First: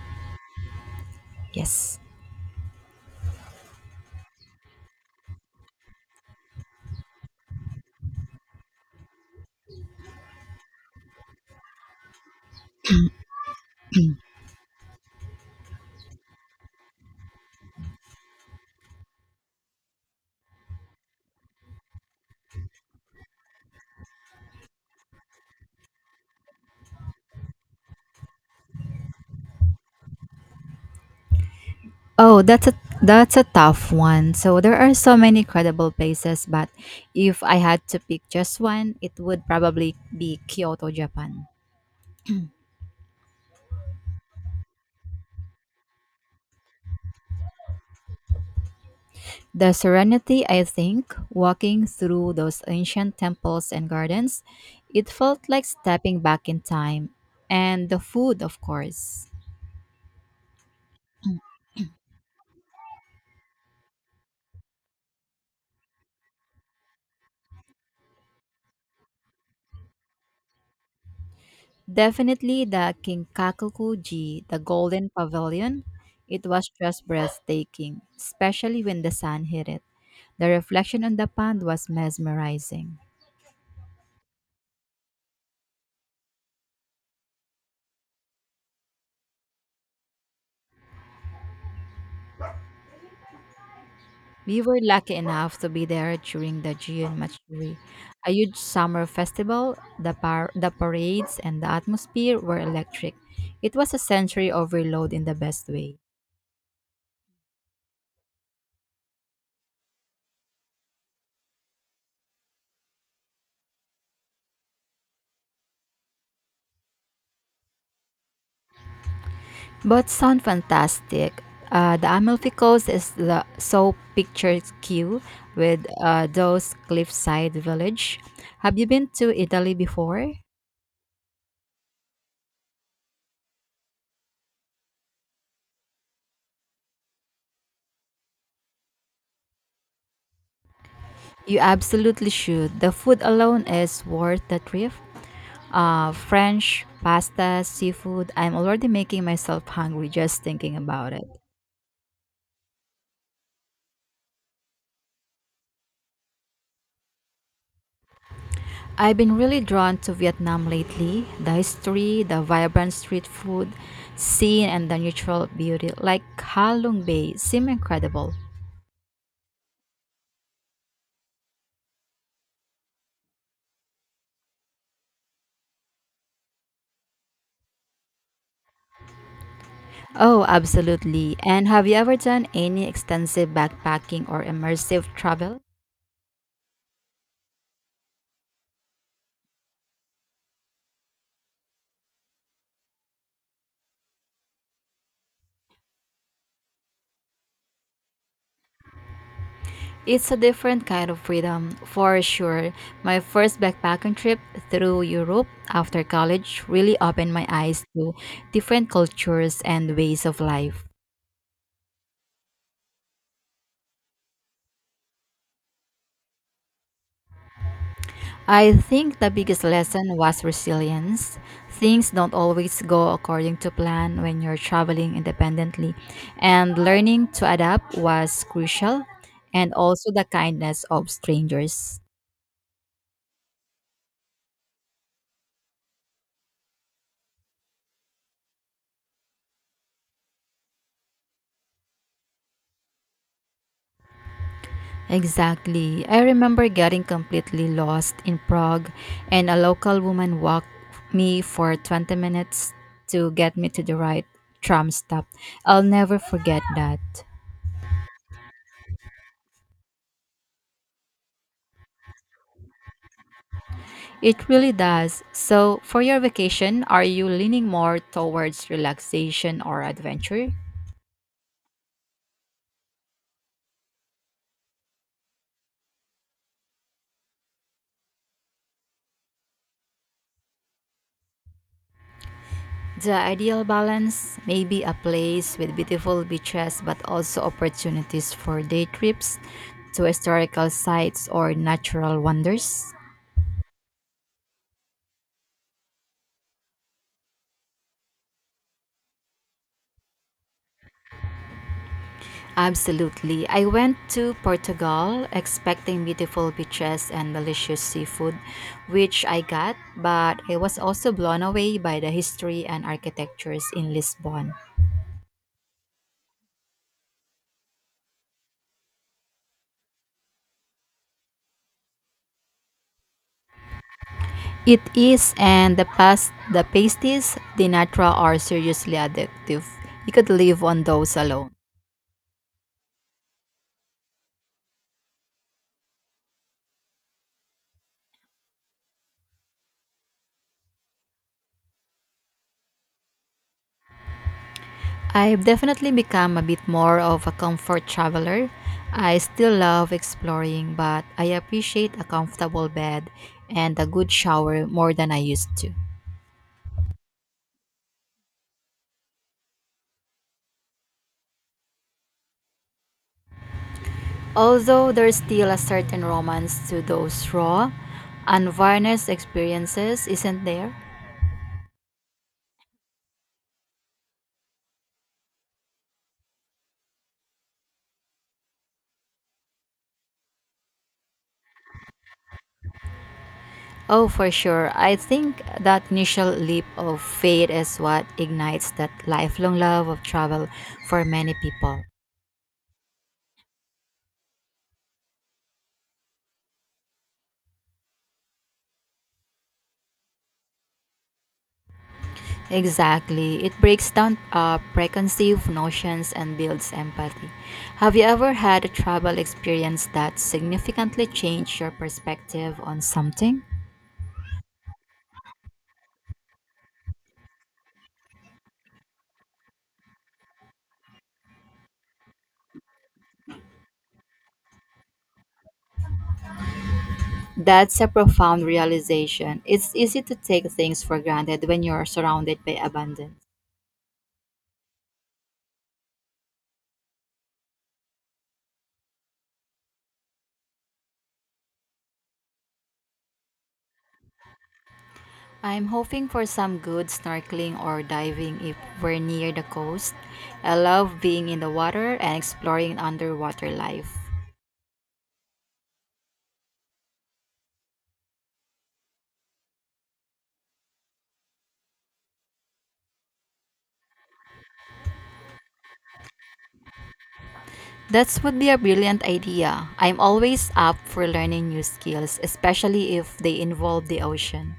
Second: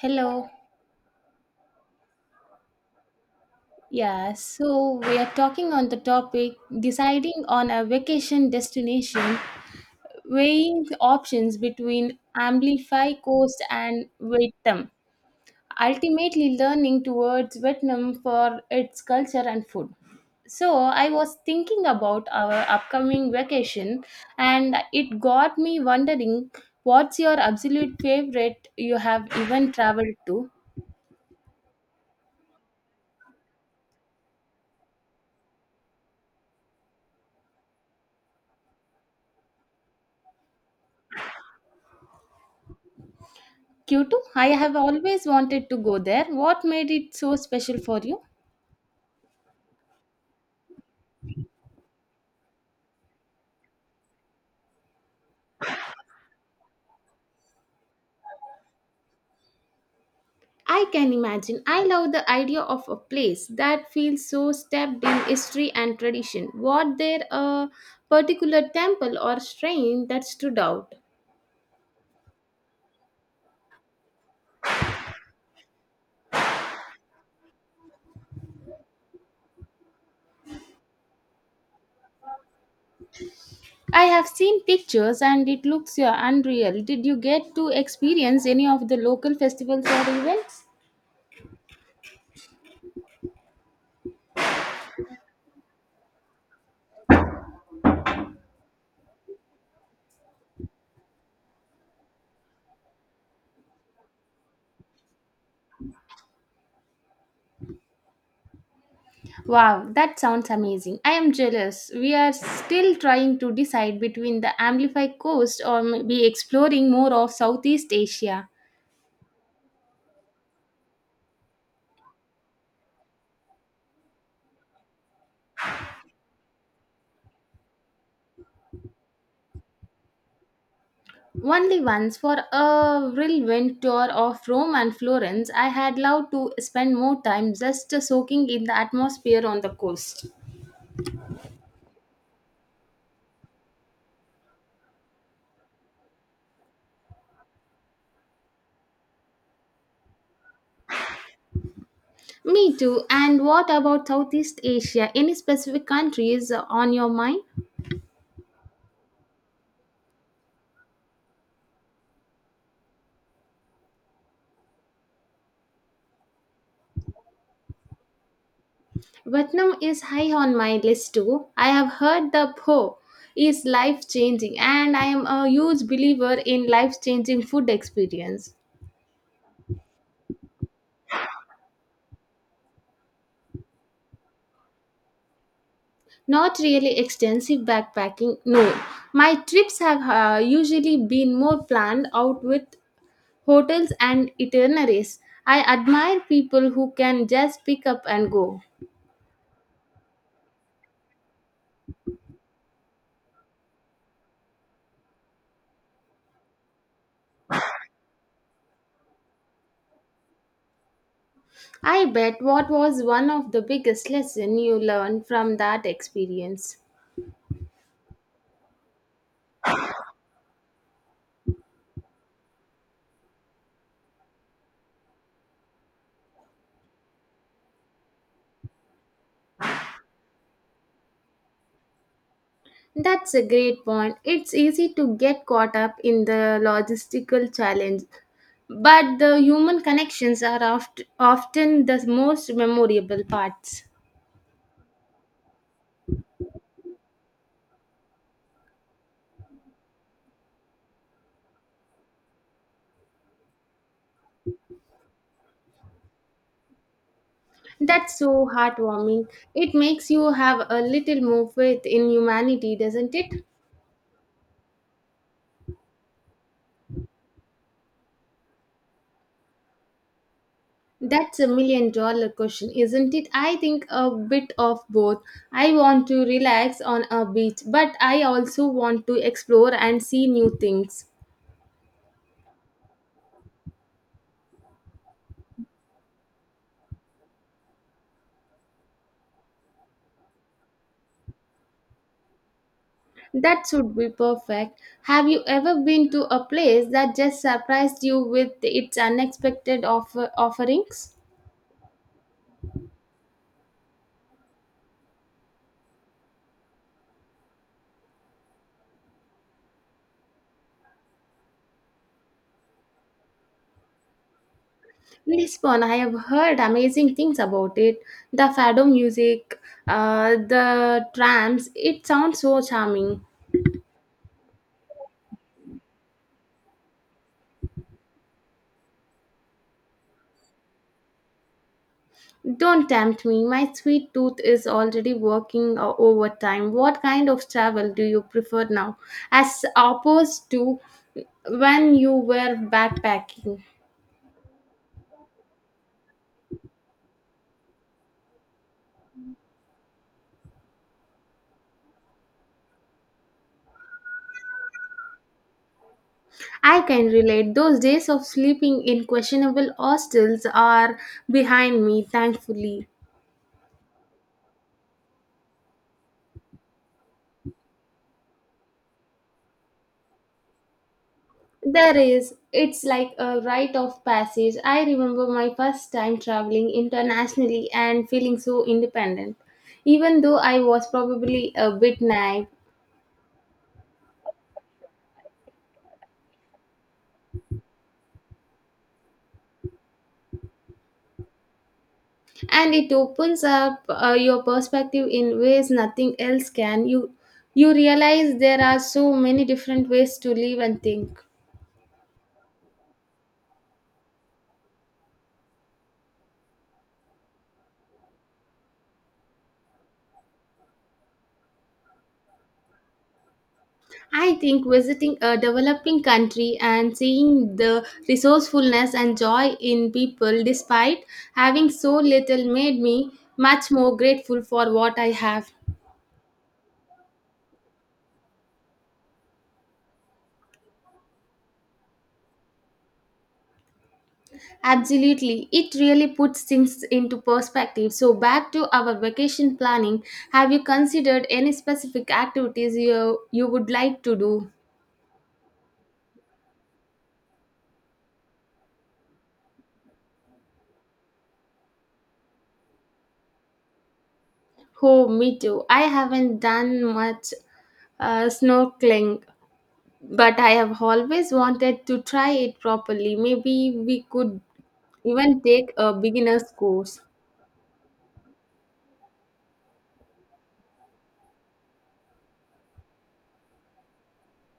Hello. Yes. Yeah, so we are talking on the topic deciding on a vacation destination, weighing the options between Amplify Coast and Vietnam, ultimately learning towards Vietnam for its culture and food. So I was thinking about our upcoming vacation and it got me wondering what's your absolute favorite you have even traveled to? Oh, that's a tough one. So there are so many credible places, but if I had to pick just one, it would probably be Kyoto, Japan. Kyoto, I have always wanted to go there. What made it so special for you? The serenity, I think, walking through those ancient temples and gardens, it felt like stepping back in time. And the food, of course. I can imagine. I love the idea of a place that feels so steeped in history and tradition. Was there a particular temple or shrine that stood out? Definitely the Kinkakukuji, the Golden Pavilion. It was just breathtaking, especially when the sun hit it. The reflection on the pond was mesmerizing. I have seen pictures and it looks, yeah, unreal. Did you get to experience any of the local festivals or events? We were lucky enough to be there during the June Matsuri, a huge summer festival. The parades and the atmosphere were electric. It was a sensory overload in the best way. Wow, that sounds amazing. I am jealous. We are still trying to decide between the Amplify coast or maybe exploring more of Southeast Asia. But sound fantastic. The Amalfi is the so picturesque with those cliffside village. Have you been to Italy before? Only once for a whirlwind tour of Rome and Florence, I had loved to spend more time just soaking in the atmosphere on the coast. You absolutely should. The food alone is worth the trip. French, pasta, seafood. I'm already making myself hungry just thinking about it. Me too. And what about Southeast Asia? Any specific countries on your mind? I've been really drawn to Vietnam lately. The history, the vibrant street food scene, and the natural beauty, like Ha Lung Bay, seem incredible. Vietnam is high on my list too. I have heard the Po is life changing, and I am a huge believer in life changing food experience. Oh, absolutely. And have you ever done any extensive backpacking or immersive travel? Not really extensive backpacking, no. My trips have usually been more planned out with hotels and itineraries. I admire people who can just pick up and go. It's a different kind of freedom, for sure. My first backpacking trip through Europe after college really opened my eyes to different cultures and ways of life. I bet what was one of the biggest lessons you learned from that experience? I think the biggest lesson was resilience. Things don't always go according to plan when you're traveling independently, and learning to adapt was crucial, and also the kindness of strangers. That's a great point. It's easy to get caught up in the logistical challenge, but the human connections are often the most memorable parts. Exactly. I remember getting completely lost in Prague, and a local woman walked me for 20 minutes to get me to the right tram stop. I'll never forget that. That's so heartwarming. It makes you have a little more faith in humanity, doesn't it? It really does. So, for your vacation, are you leaning more towards relaxation or adventure? That's a million dollar question, isn't it? I think a bit of both. I want to relax on a beach, but I also want to explore and see new things. The ideal balance may be a place with beautiful beaches but also opportunities for day trips to historical sites or natural wonders. That should be perfect. Have you ever been to a place that just surprised you with its unexpected offerings? Absolutely. I went to Portugal expecting beautiful beaches and delicious seafood, which I got, but I was also blown away by the history and architectures in Lisbon. Lisbon, I have heard amazing things about it. The fado music, the trams, it sounds so charming. It is, and the past, the pasties, the natural are seriously addictive. You could live on those alone. Don't tempt me, my sweet tooth is already working overtime. What kind of travel do you prefer now, as opposed to when you were backpacking? I've definitely become a bit more of a comfort traveler. I still love exploring, but I appreciate a comfortable bed and a good shower more than I used to. I can relate. Those days of sleeping in questionable hostels are behind me, thankfully. Although there's still a certain romance to those raw, unvarnished experiences, isn't there? There is, it's like a rite of passage. I remember my first time traveling internationally and feeling so independent, even though I was probably a bit naive. Oh, for sure. I think that initial leap of faith is what ignites that lifelong love of travel for many people. And it opens up your perspective in ways nothing else can. You realize there are so many different ways to live and think. Exactly. It breaks down preconceived notions and builds empathy. Have you ever had a travel experience that significantly changed your perspective on something? I think visiting a developing country and seeing the resourcefulness and joy in people despite having so little made me much more grateful for what I have. That's a profound realization. It's easy to take things for granted when you're surrounded by abundance. Absolutely, it really puts things into perspective. So, back to our vacation planning, have you considered any specific activities you would like to do? I'm hoping for some good snorkeling or diving if we're near the coast. I love being in the water and exploring underwater life. Oh, me too. I haven't done much snorkeling, but I have always wanted to try it properly. Maybe we could even take a beginner's course. That would be a brilliant idea. I'm always up for learning new skills, especially if they involve the ocean.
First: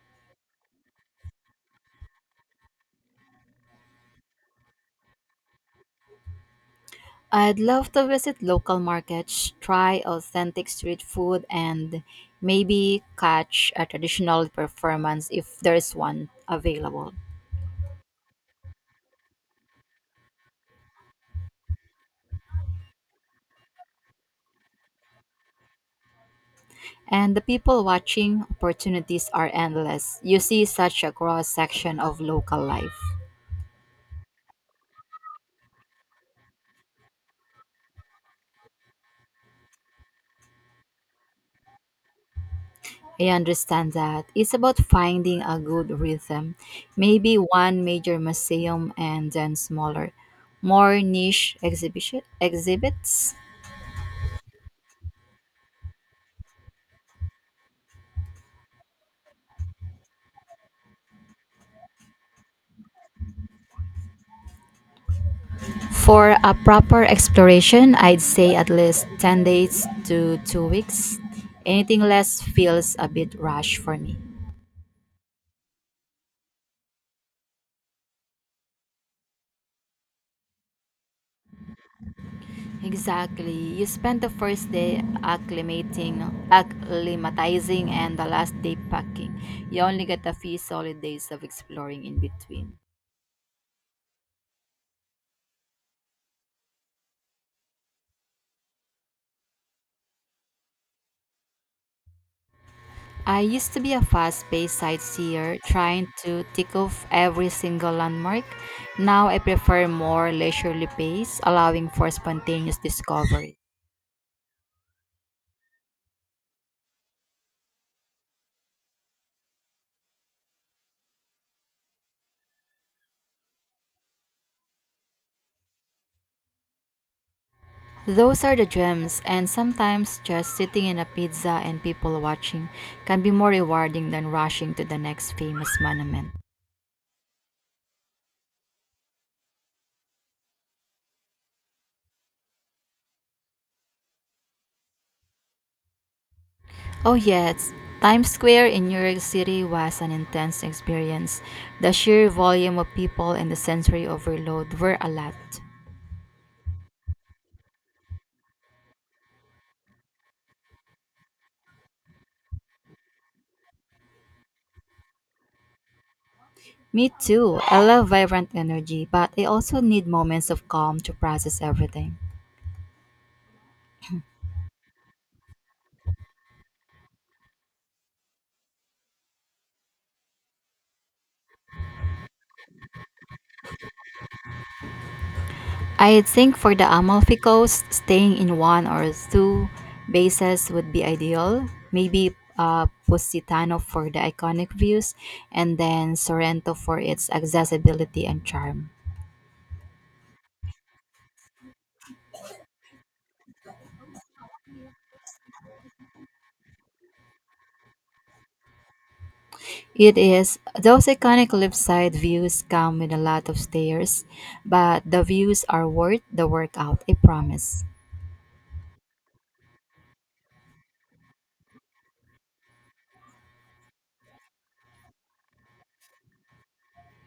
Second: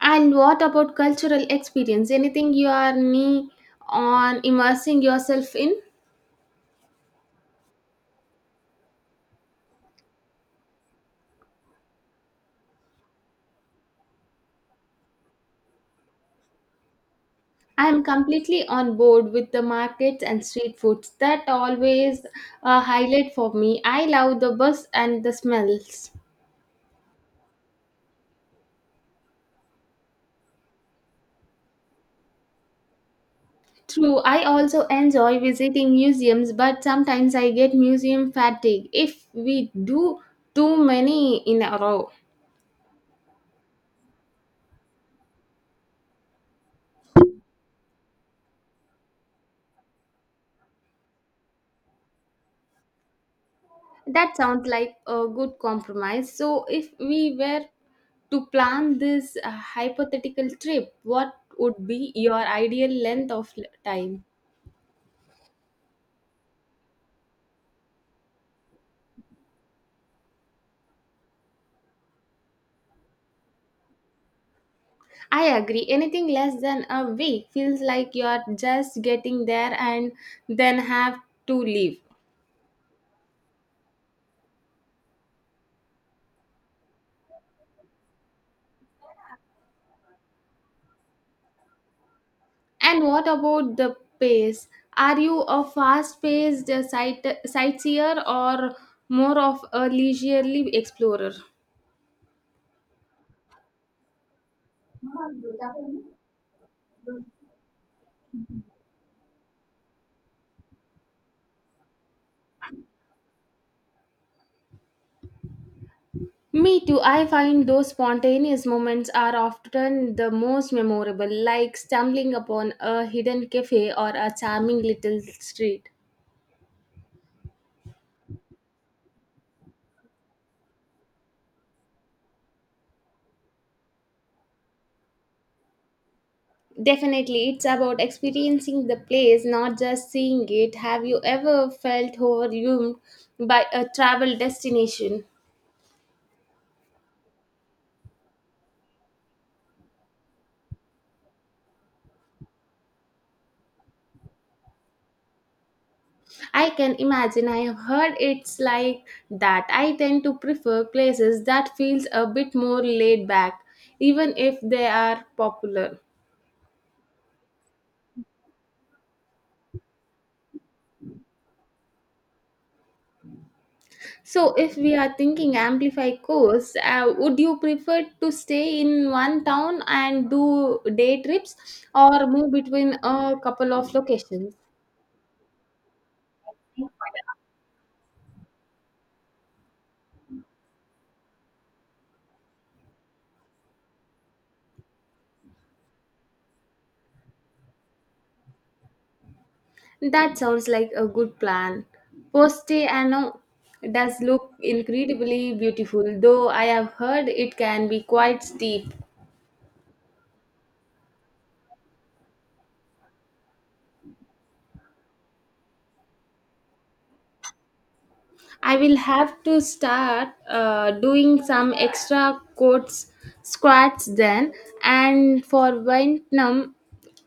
And what about cultural experience? Anything you are knee on immersing yourself in? I'd love to visit local markets, try authentic street food, and maybe catch a traditional performance if there's one available. I am completely on board with the markets and street foods. That always a highlight for me. I love the bus and the smells. And the people watching opportunities are endless. You see such a cross section of local life. True, I also enjoy visiting museums, but sometimes I get museum fatigue if we do too many in a row. I understand that. It's about finding a good rhythm. Maybe one major museum and then smaller, more niche exhibition exhibits. That sounds like a good compromise. So, if we were to plan this hypothetical trip, what would be your ideal length of time? For a proper exploration, I'd say at least 10 days to 2 weeks. Anything less feels a bit rush for me. I agree. Anything less than a week feels like you're just getting there and then have to leave. Exactly. You spend the first day acclimating, acclimatizing, and the last day packing. You only get a few solid days of exploring in between. And what about the pace? Are you a fast-paced sightseer or more of a leisurely explorer? I used to be a fast paced sightseer trying to tick off every single landmark. Now I prefer more leisurely pace, allowing for spontaneous discovery. Me too. I find those spontaneous moments are often the most memorable, like stumbling upon a hidden cafe or a charming little street. Those are the gems, and sometimes just sitting in a pizza and people watching can be more rewarding than rushing to the next famous monument. Definitely, it's about experiencing the place, not just seeing it. Have you ever felt overwhelmed by a travel destination? Oh, yes, Times Square in New York City was an intense experience. The sheer volume of people and the sensory overload were a lot. I can imagine. I have heard it's like that. I tend to prefer places that feels a bit more laid back, even if they are popular. Me too. I love vibrant energy, but I also need moments of calm to process everything. So, if we are thinking amplify course, would you prefer to stay in one town and do day trips, or move between a couple of locations? I think for the Amalfi Coast, staying in one or two bases would be ideal. Maybe Positano for the iconic views, and then Sorrento for its accessibility and charm. That sounds like a good plan. Poste Ano does look incredibly beautiful, though I have heard it can be quite steep. It is those iconic cliff side views come with a lot of stairs, but the views are worth the workout. I promise. I will have to start doing some extra quotes squats then. And for Vietnam,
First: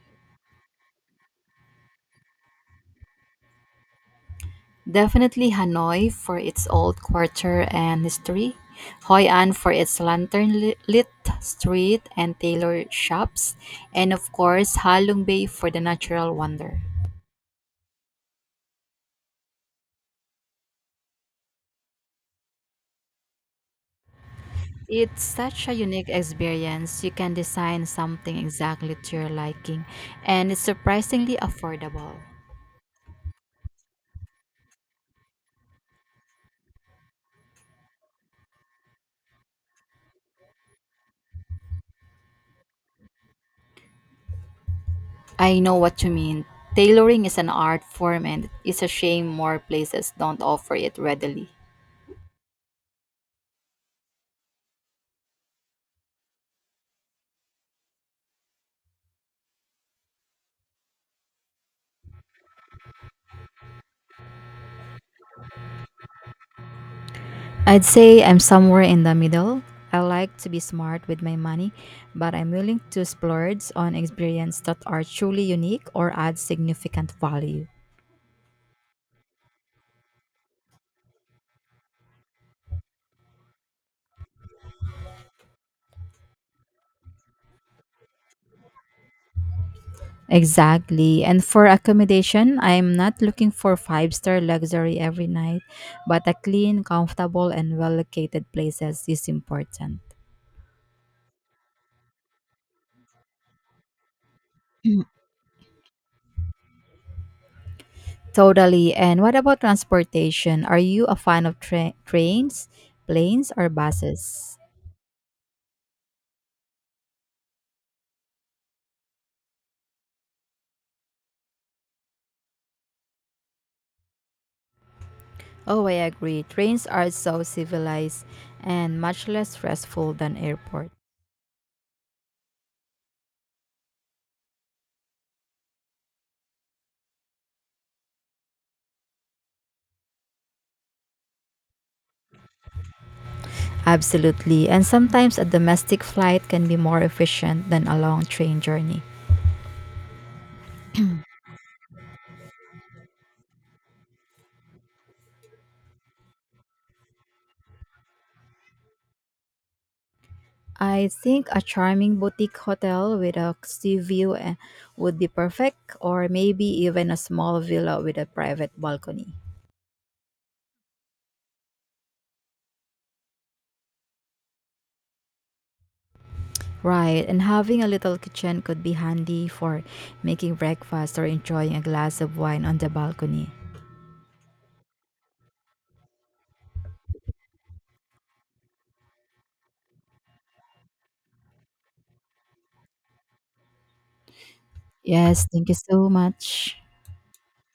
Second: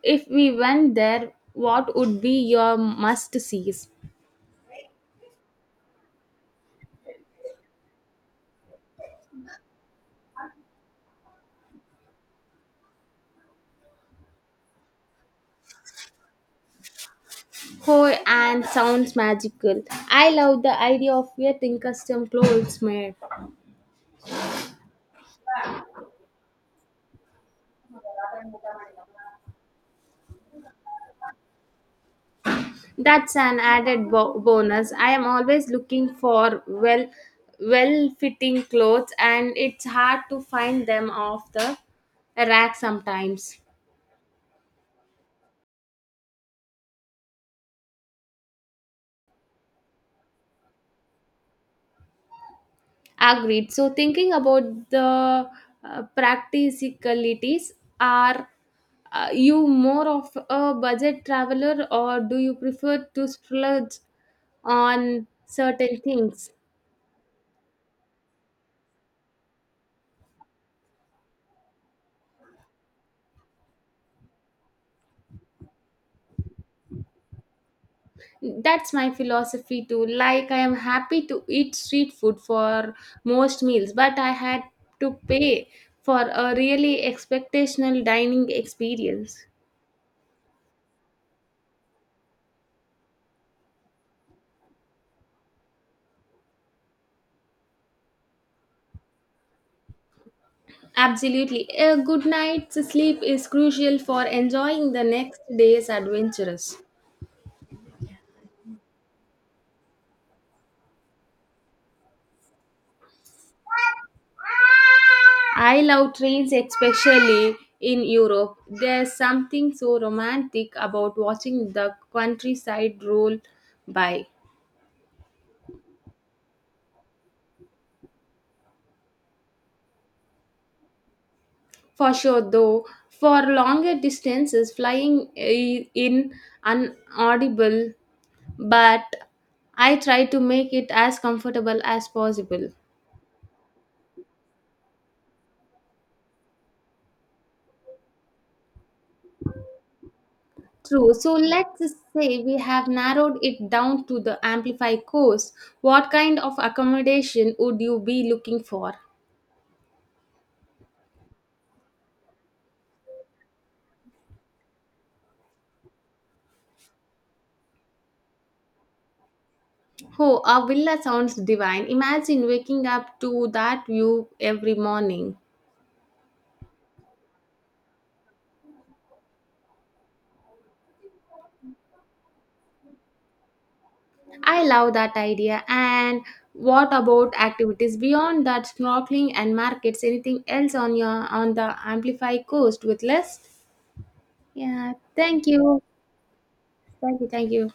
if we went there, what would be your must sees? Definitely Hanoi for its old quarter and history, Hoi An for its lantern lit street and tailor shops, and of course Halong Bay for the natural wonder. Oh, and sounds magical. I love the idea of getting custom clothes made. It's such a unique experience. You can design something exactly to your liking, and it's surprisingly affordable. That's an added bonus. I am always looking for well fitting clothes and it's hard to find them off the rack sometimes. I know what you mean. Tailoring is an art form, and it's a shame more places don't offer it readily. Agreed. So, thinking about the practicalities, are you more of a budget traveler or do you prefer to splurge on certain things? I'd say I'm somewhere in the middle. I like to be smart with my money, but I'm willing to splurge on experiences that are truly unique or add significant value. That's my philosophy too. Like, I am happy to eat street food for most meals, but I had to pay for a really expectational dining experience. Exactly. And for accommodation, I'm not looking for five-star luxury every night, but a clean, comfortable, and well located places is important. Absolutely. A good night's sleep is crucial for enjoying the next day's adventures. Totally. And what about transportation? Are you a fan of trains, planes, or buses? I love trains, especially in Europe. There's something so romantic about watching the countryside roll by. Oh, I agree. Trains are so civilized and much less stressful than airport. For sure, though, for longer distances, flying in unaudible, but I try to make it as comfortable as possible. Absolutely. And sometimes a domestic flight can be more efficient than a long train journey. True. So let's just say we have narrowed it down to the Amplify course. What kind of accommodation would you be looking for? I think a charming boutique hotel with a sea view would be perfect, or maybe even a small villa with a private balcony. Oh, a villa sounds divine. Imagine waking up to that view every morning. Right, and having a little kitchen could be handy for making breakfast or enjoying a glass of wine on the balcony. I love that idea. And what about activities beyond that snorkeling and markets? Anything else on your on the Amplify coast with list? Yeah, thank Yes, thank you you. so much. Thank you, thank you.